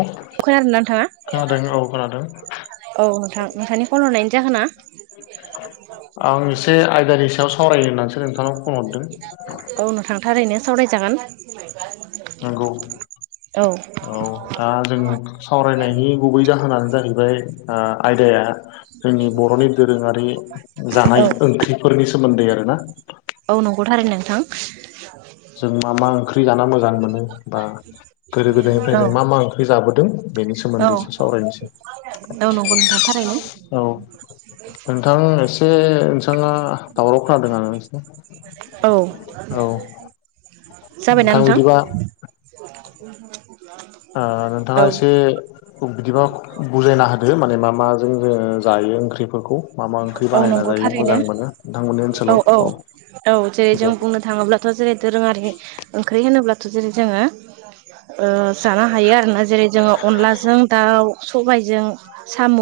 औ खोनादोंना नोंथांआ खोनादों औ खोनादों औ नोंथां नोंथांनि कल हरनायनि जाहोना? आं एसे आयदानि सायाव सावरायो होननानैसो नोंथांनाव फन हरदों। औ नोंथां थारैनो सावरायजागोन नंगौ औ। औ दा जों सावरायनायनि गुबै जाहोनानो जाहैबाय ओ आयदाया। जोंनि बर'नि दोरोङारि जानाय ओंख्रिफोरनि सोमोन्दै आरोना? औ नंगौथारै नोंथां। जों मा मा ओंख्रि जाना मोजां मोनो बा गोदो गोदायनिफ्राय औ जों मा मा ओंख्रि जाबोदों। बेनि औ सोमोन्दैसो सावरायनोसै औ नंगौ नोंथां थारैनो औ। नोंथां एसे नोंथाङा दावराव खालामदों आरो नोंसिनो औ जाबायना नोंथां। आ औ नोंथाङा। आरो माने मा माजों जोङो जायो ओंख्रिफोरखौ। मा मा ओंख्रि औ बानायना नंगौ जायो थारैनो मोजां मोनो नोंथांमोननि औ ओनसोलाव औ औ जेरै जों दे बुंनो थाङोब्ला। थ' जेरै दोरोङारि ओंख्रि होनोब्लाथ' जेरै जोङो। ओ जानो हायो आरोना जेरै--जोङो अनलाजों दाउ सबायजों साम'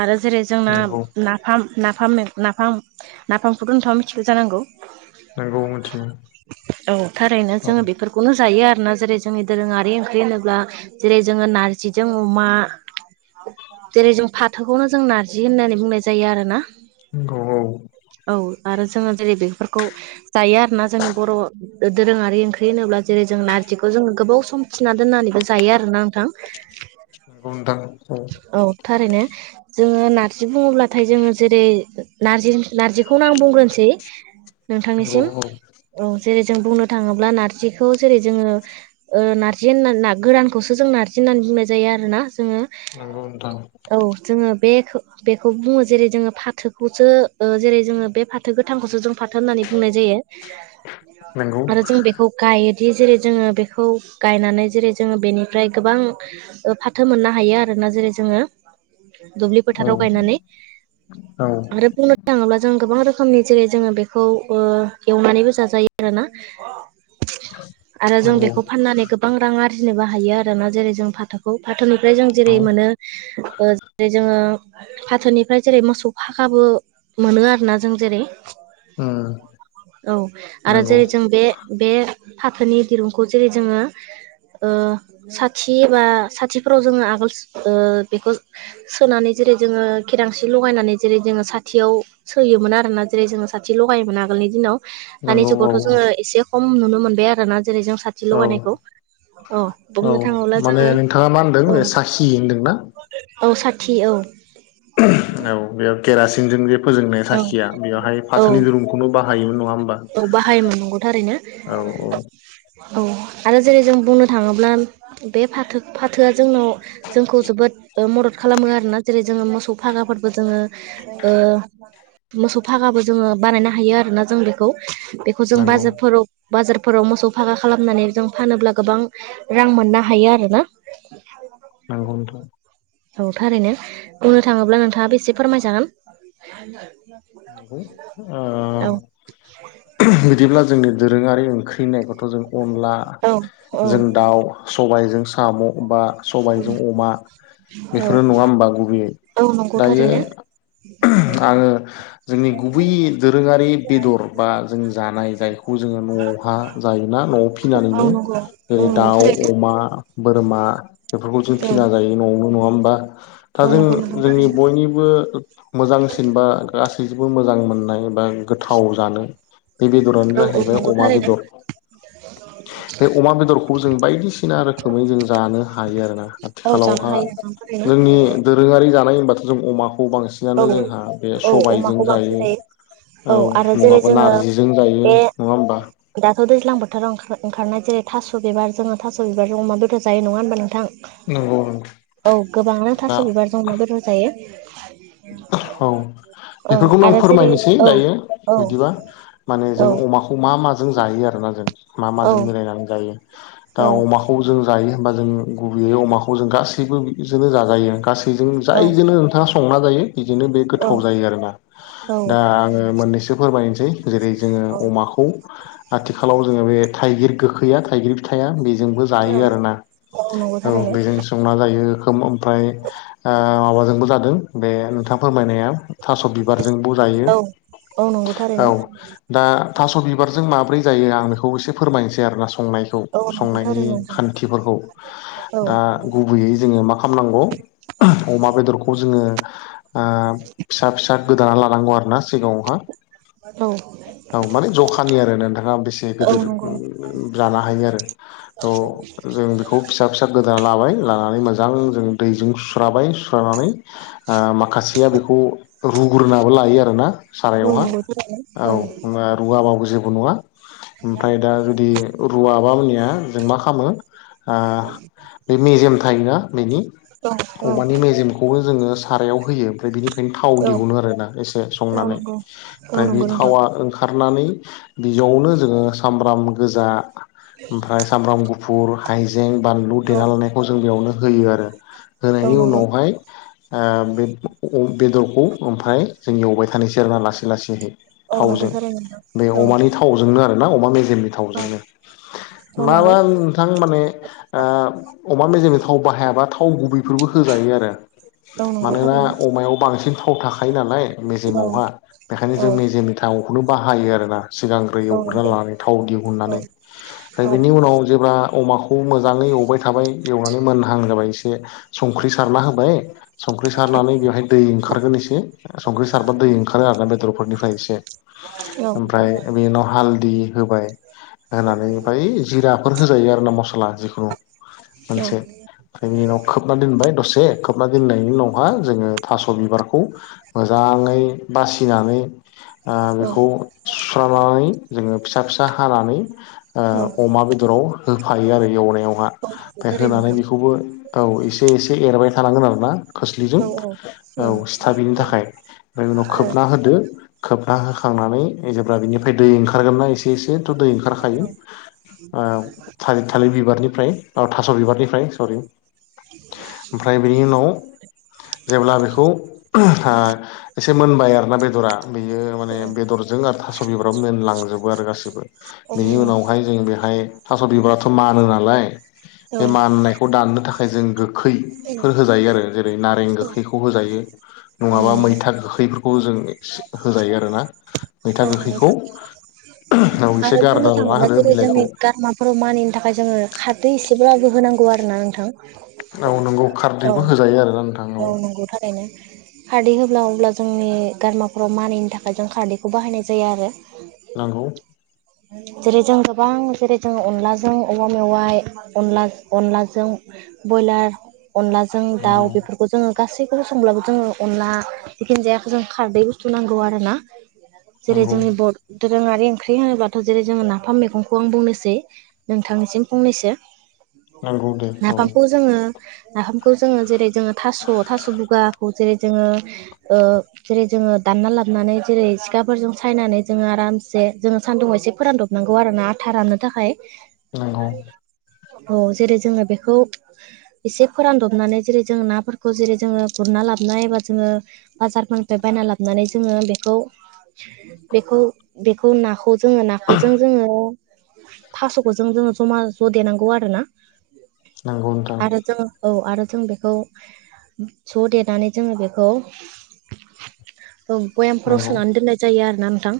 आरो जेरै जोंना नंगौ नाफाम नाफ नाफाम नाफामखौ दथाङा मिथिगौ जानांगौ। नंगौ मिथियो औ थारैनो औ जोङो बेफोर खौनो जायो आरोना जेरै जोंनि दोरोङारि ओंख्रि होनोब्ला। जेरै जोङो नारजिजों अमा जेरै जों फोथोखौनो जों नारजि होननानै बुंनाय जायो आरो ना नंगौ औ औ आरो जोङो जेरै बेफोरखौ जायो आरोना जोंनि बर' दोरोङारि ओंख्रि होनोब्ला जेरै जों नारजिखौ जोङो गोबाव सम थिना दोननानैबो जायो आरोना नोंथां नंगौ नोंथां औ थारैनो जोङो नारजि बुङोब्लाथाय जोङो जेरै नारजि नारजिखौनो आं बुंग्रोनोसै नंगौ नोंथांनिसिम औ औ जेरै जों बुंनो थाङोब्ला नारजिखौ जेरै जोङो नारजि होननानै गोरानखौसो जों नारजि होननानै बुंनाय जायो आरोना जोङो नोंगौ नोंथां औ जोङो बे बेखौ बुङो जेरै जोङो फाथोखौसो ओ जेरै जोङो बे फाथो गोथांखौसो जों फाथो होननानै बुंनाय जायो [inaudible] नंगौ आरो जों बे खौ गायोदि जेरै जोङो बेखौ गायनानै जेरै जोङो बेनिफ्राय गोबां फाथो मोननो हायो आरोना जेरै जोङो दुब्लि औ फोथाराव गायनानै औ आरो बुंनो नो थाङोब्ला जों गोबां रोखोमनि जेरै जोङो बेखौ ओ एवनानैबो जाजायो आरोना आरो जों नंगौ बेखौ फाननानै गोबां रां आरजिनोबो हायो आरोना जेरै जों फाथो खौ फाथोनिफ्राय जों जेरै औ मोनो ओ जेरै जोङो फाथोनिफ्राय जेरै मोसौ फाखाबो मोनो आरोना जों जेरै उम औ आरो नंगौ जेरै जों बे बे फाथोनि दिरुंखौ जेरै जोङो ओ साथि बा साथिफोराव जोङो आगोल बेखौ सोनानै जेरै जोङो केरासिन लगायनानै जेरै जोङो साथियाव सोयोमोन आरोना जेरै जोङो साथि लगायोमोन आगोलनि दिनाव दानि नंगौ औ जुगावथ' जोङो एसे खम नुनो मोनबाय आरोना जेरै जों सा थि औ लगानायखौ औ बुंनो थाङोब्ला जोङो औ खि होनदोंना? औ साथि औ औ बेयाव केरासिनजों जे फोजोंनाय औ साखिया बेवहाय औ फाथोनि दुरुं नो बाहायोमोन नङा होमबा औ बाहायोमोन नंगौ थारैनो औ औ औ आरो जेरै जों बुंनो थाङोब्ला बे फाथो फाथोआ जोंनाव जोंखौ जोबोद मदद खालामो आरोना जेरै जोङो मोसौ फागाफोरबो जोङो ओ मोसौ फागाबो जोङो बानायनो हायो आरोना जों बेखौ बेखौ जों नंगौ बाजारफोराव बाजारफोराव मोसौ फाखा खालामनानै जों फानोब्ला गोबां रां मोननो हायो आरोना नोंगौ नोंथां औ थारैनो बुंनो थाङोब्ला नोंथाङा बेसे फोरमायजागोन नंगौ ओ औ बिदिब्ला जोंनि दोरोङारि ओंख्रिनायखौथ' जों अनला औ औ जों दाउ सबायजों साम' बा सबायजों अमा औ बेफोरो नङा होमबा गुबैयै औ नंगौ दायो थारैनो आङो जोंनि गुबै दोरोङारि बेदर बा जों जानाय जायखौ जोङो न'आवहा जायोना न'आव औ फिसिनानैनो नंगौ औ जेरै नंगौ दाउ थारैनो अमा, बोरमा बेफोरखौ जों औ फिना जायो न'आवनो नङ हबा औ आरो नंगौ नोंथां जोंनि थारैनो बयनिबो मोजांसिन बा गासै मोजां मोननाय एबा गोथाव जानो बे बेदरानो जाहैबाय अमा बेदर ज बे अमा बेदरखौबो जों बायदिसिना रोखोमै जों जानो हायो आरोोना औ जानो आथिखालावहा [inaudible] रोङारि जानाय होनबाथ' जों अमाखौ औ बांसिनानो जोंहा बे औ सबाय अमाखौ बांसिन जायो औ आरो जेरै नङाबा जोङो नारजिजों जायो बे नङा हबा दाथ' दैजां बोथोराव ओंखार ओंखारनाय जेरै थास' बिबार जोङो थास' बिबारजों अमा बेदर जायो नङा होनबा नोंथां? नंगौ औ गोबांआनो दा थास' बिबार जमा बेदर जायो औ औ बेफोरखौनो आं आरो जेरै फोरमायनोसै औ दायो औ बिदिबा माने औ जोङो अमाखौ अमा मा माजों जायो आरोना जों मा मा औ जों मिलाइनानै जायो औ खौ जों जायो होमबा जों गुबैयै अमाखौ जों गासैबो बिनो जायो गै बेजों औ जायजोंनो नोंथाङा संना जायो बिदिनो बे गोथाव औ जायो आरोोना दा आङो मोननैसो फोरमायनोसै जेरै जोङो औ अमाखौ आथिखालाव जोङो बे थाइगिर गोखैया थाइगिर फिथाइया बेजोंबो औ जायो आर औ ना नंगौ औ थारैनो बेजों संना जायो खोम ओमफ्राय माबाजोंबो जादों बे नोंथांा फोरमायनाया थास' बिबारजोंबो जायो औ औ नंगौ थारैनो औ दा थास' बिबारजों माब्रै जायो आं बेखौ एसे फोरमायनोसै आरो न स संनायखौ औ नंगौ संनायनि थारैनो नोंथां खान्थिफोरखौ औ दा गुबैयै जोङो मा खालामनांगौ अमा बेदरखौ जोङो फिसा फिसा गोदाना लानांगौ आरो ना सिगाङावहा औ औ माने जखानि आरो नोंथाङा बेसे औ गेदिर नंगौ जानो हायो आरो जों बेखौ फिसा फि फिसा गोदाना लाबाय लानानै मोजां जों दैजों सु्राबाय सुस्रानानै माखासेया बेखौ रुग्राबो लायो आरोोना औ सारायावहा नंगौ औ रुवाबो जेबो नङा ओमफ्राय दा जुदि रुवाबा मनिया जों मा खालामो बे मिेजियाम थायोना बेनि औ अमानि मेजेमखौबो जोङो सारायाव होयो ओमफ्राय बेनिफ्रायनो थाव औ दिहुनो आरोना एसे औ संनानै नंगौ औ ओमफ्राय बे नंगौ नोंथां थावा ओंखारनानै बिजआवनो जोङो सामब्राम गोजा ओमफ्राय सामब्राम गुफुर हायजें बानलु औ देना लानायखौ जों बेयावनो होयो आरो औ होनायनि नंगौ उनावहाय बे बेदरखौ ओमफ्राय जोंनि एवबाय थानायसै आरोना लासै लासैहै औ थावजों नोंगौथार न बे अमानि थावजोंनो आरो ना अमा मेजेरनि औ औ नंगौ माबा नोंथां माने अमा मेजेमजों थाव बाहायाबा थाव गुबैफोरबो होजायो आरो औ नंगौ मानोना थारैनो औ नंगौ औ नंगौ थारैनो नोंथां औ अमायाव बांसिन थाव थाखायो नालाय औ मेजेमावहा नंगौ बेखायनो जों मेजेमनि थाखाय थखौनो बाहायो आर ना सिगांग्रो एवग्रोना लानानै थाव दिहुननानै ओमफ्राय बेनि उनाव जेब्ला अमाखौ मोजाङै एवबाय थाबाय एवनानै मोनहां जाबाय एसे संख्रि सारना होबाय संख्रि सारनानै बेवहाय दै ओंखारगोन एसे संख्रि सारबा दै ओंखारो आरो ना बेदरफोरनिफ्राय एसे ओमफ्राय बे उनाव हालददि होबाय होनानै ओमफाय जिराफोर होजायो आरो ना मस्ला जिखुनु औ मोनसे ओमफ्राय बिनि उनाव खोबना दोनबाय दसे खोबना दोननायनि उनावहा जोङो थास' बिबारखौ मोजाङै बासिनानै बेखौ सुस्रांनानै जोङो फिसा फिसा हानानै अमा बेदराव होफायो आरो एवनायावहा ओमफ्राय होनानै बेखौबो औ एसे एसे एरबाय थानांगोन आरो ना खोस्लिजों औ सिथाबयिनि थाखाय ओमफ्राय उनाव खोबना होदो। खोबथना होखांनानै जेब्ला बिनिफ्राय दै ओंखारगोन नना एसे एसे थ' दै ओंखारखायो थिर थालिर बिबारनिफ्राय थास' बिबारनिफ्राय सरि ओमफ्राय बेनि उनाव जेब्ला बेखौ एसे मोनबाय आरोोना बेदरा बेयो माने बेदरजों आरो थास'बिफोराबो मोनलांजोबो आरो गासिबो बेनि उनावहाय जों बेहाय थास' बिबाराथ' मानो नालाय बे माननायखौ दाननो थाखाय नाथाय जों गोखैफोर होजायो आरो जेरै नारें गोखैखौ होजायो। नङाबा मैथा गोखैफोरखौ जों होजायो आरो ना मैथा औ गोखैखौ नंगौ उनाव एसे आरो गारना बुंनो लाना थाङोब्ला होदो जेरै जोंनि बिलाइखौ [unintelligible] खर' मानिनि थाखाय जोङो खारदै एसेब्लाबो होनांगौ आरो ना नोंथां औ नंगौ औ खारदैबो होजायो आरोना नोंथां औ नंगौ थारैनो। खारदै होब्ला अब्ला जोंनि गारामाफोराव मानिनि थाखाय जों खारदैखौ बाहायनाय जायो आरो। नंगौ जेरै जों गोबां जेरै जों अनलाजों औवा मेवाइ अनला अनलाजों ब्रयलार अनलाजों नंगौ दाउ बेफोरखौ जोङो गासैखौबो संब्लाबो जोङो अनला जिखिनि जायाखै जों खारदै बुस्थु नांगौ आरो ना जेरै नंगौ जोंनि बर दोरोङारि ओंख्रि होनोब्ला थ जेरै जोङो नाफाम मैगंखौ आं बुंनोसै नोंथांनिसिम फंनैसो नंगौ दे औ नाफामखौ जोङो नाफामखौ जोङो जेरै जोङो थास' थास' बुगाखौ जेरै जोङो ओ जेरै जोङो दानना लाबनानै जेरै सिखाफोरजों सायनानै जोङो आरामसे जोङो सान्दुं एसे फोरानदबनांगौ आरो ना आथा राननो थाखाय। नोंगौ औ जेरै जोङो बेखौ एसे फोरानदबनानै जेरै जों नाफोरखौ जेरै जोङो गुरना लाबोननायबा जोङो बाजारफोरनिफ्राय बायना लाबोनानै जोङो बेखौ बेखौ बेखौ नाखौ जोङो ना बे जों जोङो थास'खौ ज जोङो जमा ज' देनांगौ आरो ना नंगौ नोंथां आरो जोङो औ आरो जों बेखौ ज' देनानै जोङो बेखौ बयामफोराव नंगौ सोनानै दोननाय जायो आरोोना नोंथां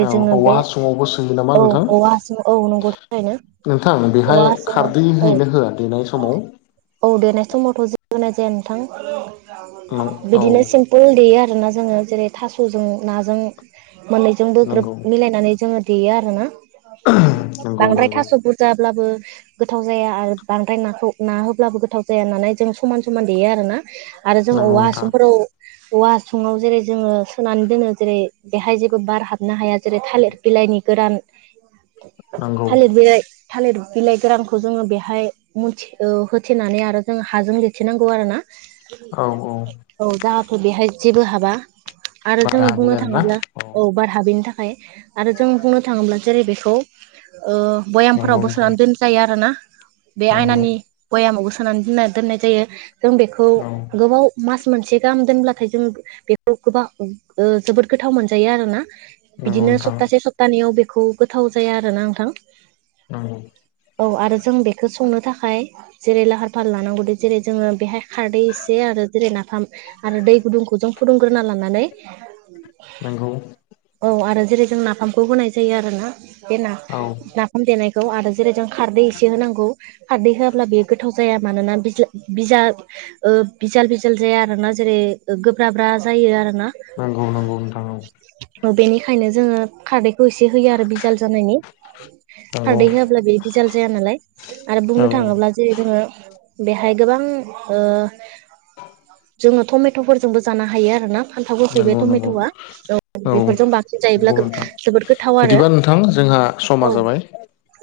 औ जोङो औवा बे हासुङावबो सोयो नामा औ नोंथां औ आस औ नं [unintelligible] नोंथां बेहाय औवा खारदै हासुंयाव औ होयोना होआ देनाय समाव औ देनाय समावथ' होनाय जाया नोंथां औ बिदिनो सिम फोल देयो आरोना जोङो जेरै थास'जों नाजों मोननैजों बो ग्रोब नंगौ मिलायनानै जोङो देयो आरो ना नंगौ बांद्राय नंगौ थास' बुरजाब्लाबो गोथाव जाया आरो बांद्राय नाखौ ना होब्लाबो गोथाव जाया होननानै जों समान समान देयो आरो ना आरो जों नंगौ औवा नोंथां हासुंफोराव औवा हासुङाव जेरै जोङो सोनानै दोनो जेरै बेहाय जेबो बार हाबनो हाया जेरै थालिर बिलाइनि गोरान नंगौ थालिर बिलाइ थालिर बिलाइ गोरानखौ जोङो बेहाय मिथि होथेनानै आरो जोङो हाजों लेथिनांगौ आरो ना औ जाहाथे बेहाय जेबो हाबा। आरो बारा जोङो हाबि बुंनो आरोना थाङोब्ला औ बार हाबिनि थाखाय आरो जों बुंनो थाङोब्ला जेरै बेखौ ओ बयामफोराव नंगौ नोंथां बोसोनानै दोन जायो आरोना बे नंगौ आयनानि बयामावबो सोनानै दोनना दोननाय जायो जों बेखौ औ गोबाव मास मोनसे गाहाम दोनब्लाथाय जों बेखौ गोबां ओ जोबोद गोथाव मोनजायो आरोना। नंगौ बिदिनो नोंथां सप्तासे सप्तानैयाव बेखौ गोथाव जाया आरोना नोंथां। नंगौ। औ आरो जों बेखौ संनो थाखाय जेरै लाहार फाहार लानांगौदि जेरै जोङो बेहाय खारदै एसे आरो जेरै नाफाम आरो दै गुदुंखौ जों फुदुंग्रोना लानानै नंगौ। औ आरो जेरै जों नाफामखौ होनाय जायो आरोना बे ना औ ना फाम देनायखौ आरो जेरै जों खारदै एसे होनांगौ। खारदै होआब्ला बेयो गोथाव जाया मानो ओ बिजाल बिजाल जाया आरोना जेरै गोब्राब्रा जायो आरोना। नंगौ नंगौ नोंथां औ‌। औ बेनिखायनो जोङो खारदैखौ एसे होयो आरो बिजाल जानायनि। नंगौ खारदै होआब्ला बेयो बिजाल जाया नालाय आरो औ बुंनो थाङोब्ला जेरै जोङो बेहाय गोबां ओ जोङो टमेट'फोरजोंबो जानो हायो आरोना। फान्थाव गोखै बे नंगौ नंगौ टमेट'आ औ बेफोरजों बांसिन नंगौ जायोब्ला नोंथां जोबोर गोथाव आरो बिदिबा नोंथां जोंहा समा औ। जाबाय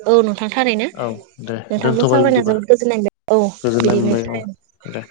औ नोंथां थारैनो औ दे नोंथांखौ दोनथ'बाय सावरायना बिदिबा जोबोद गोजोननाय मोन औ गोजोननाय बिदिनो मोनबाय औ [unintelligible] दे।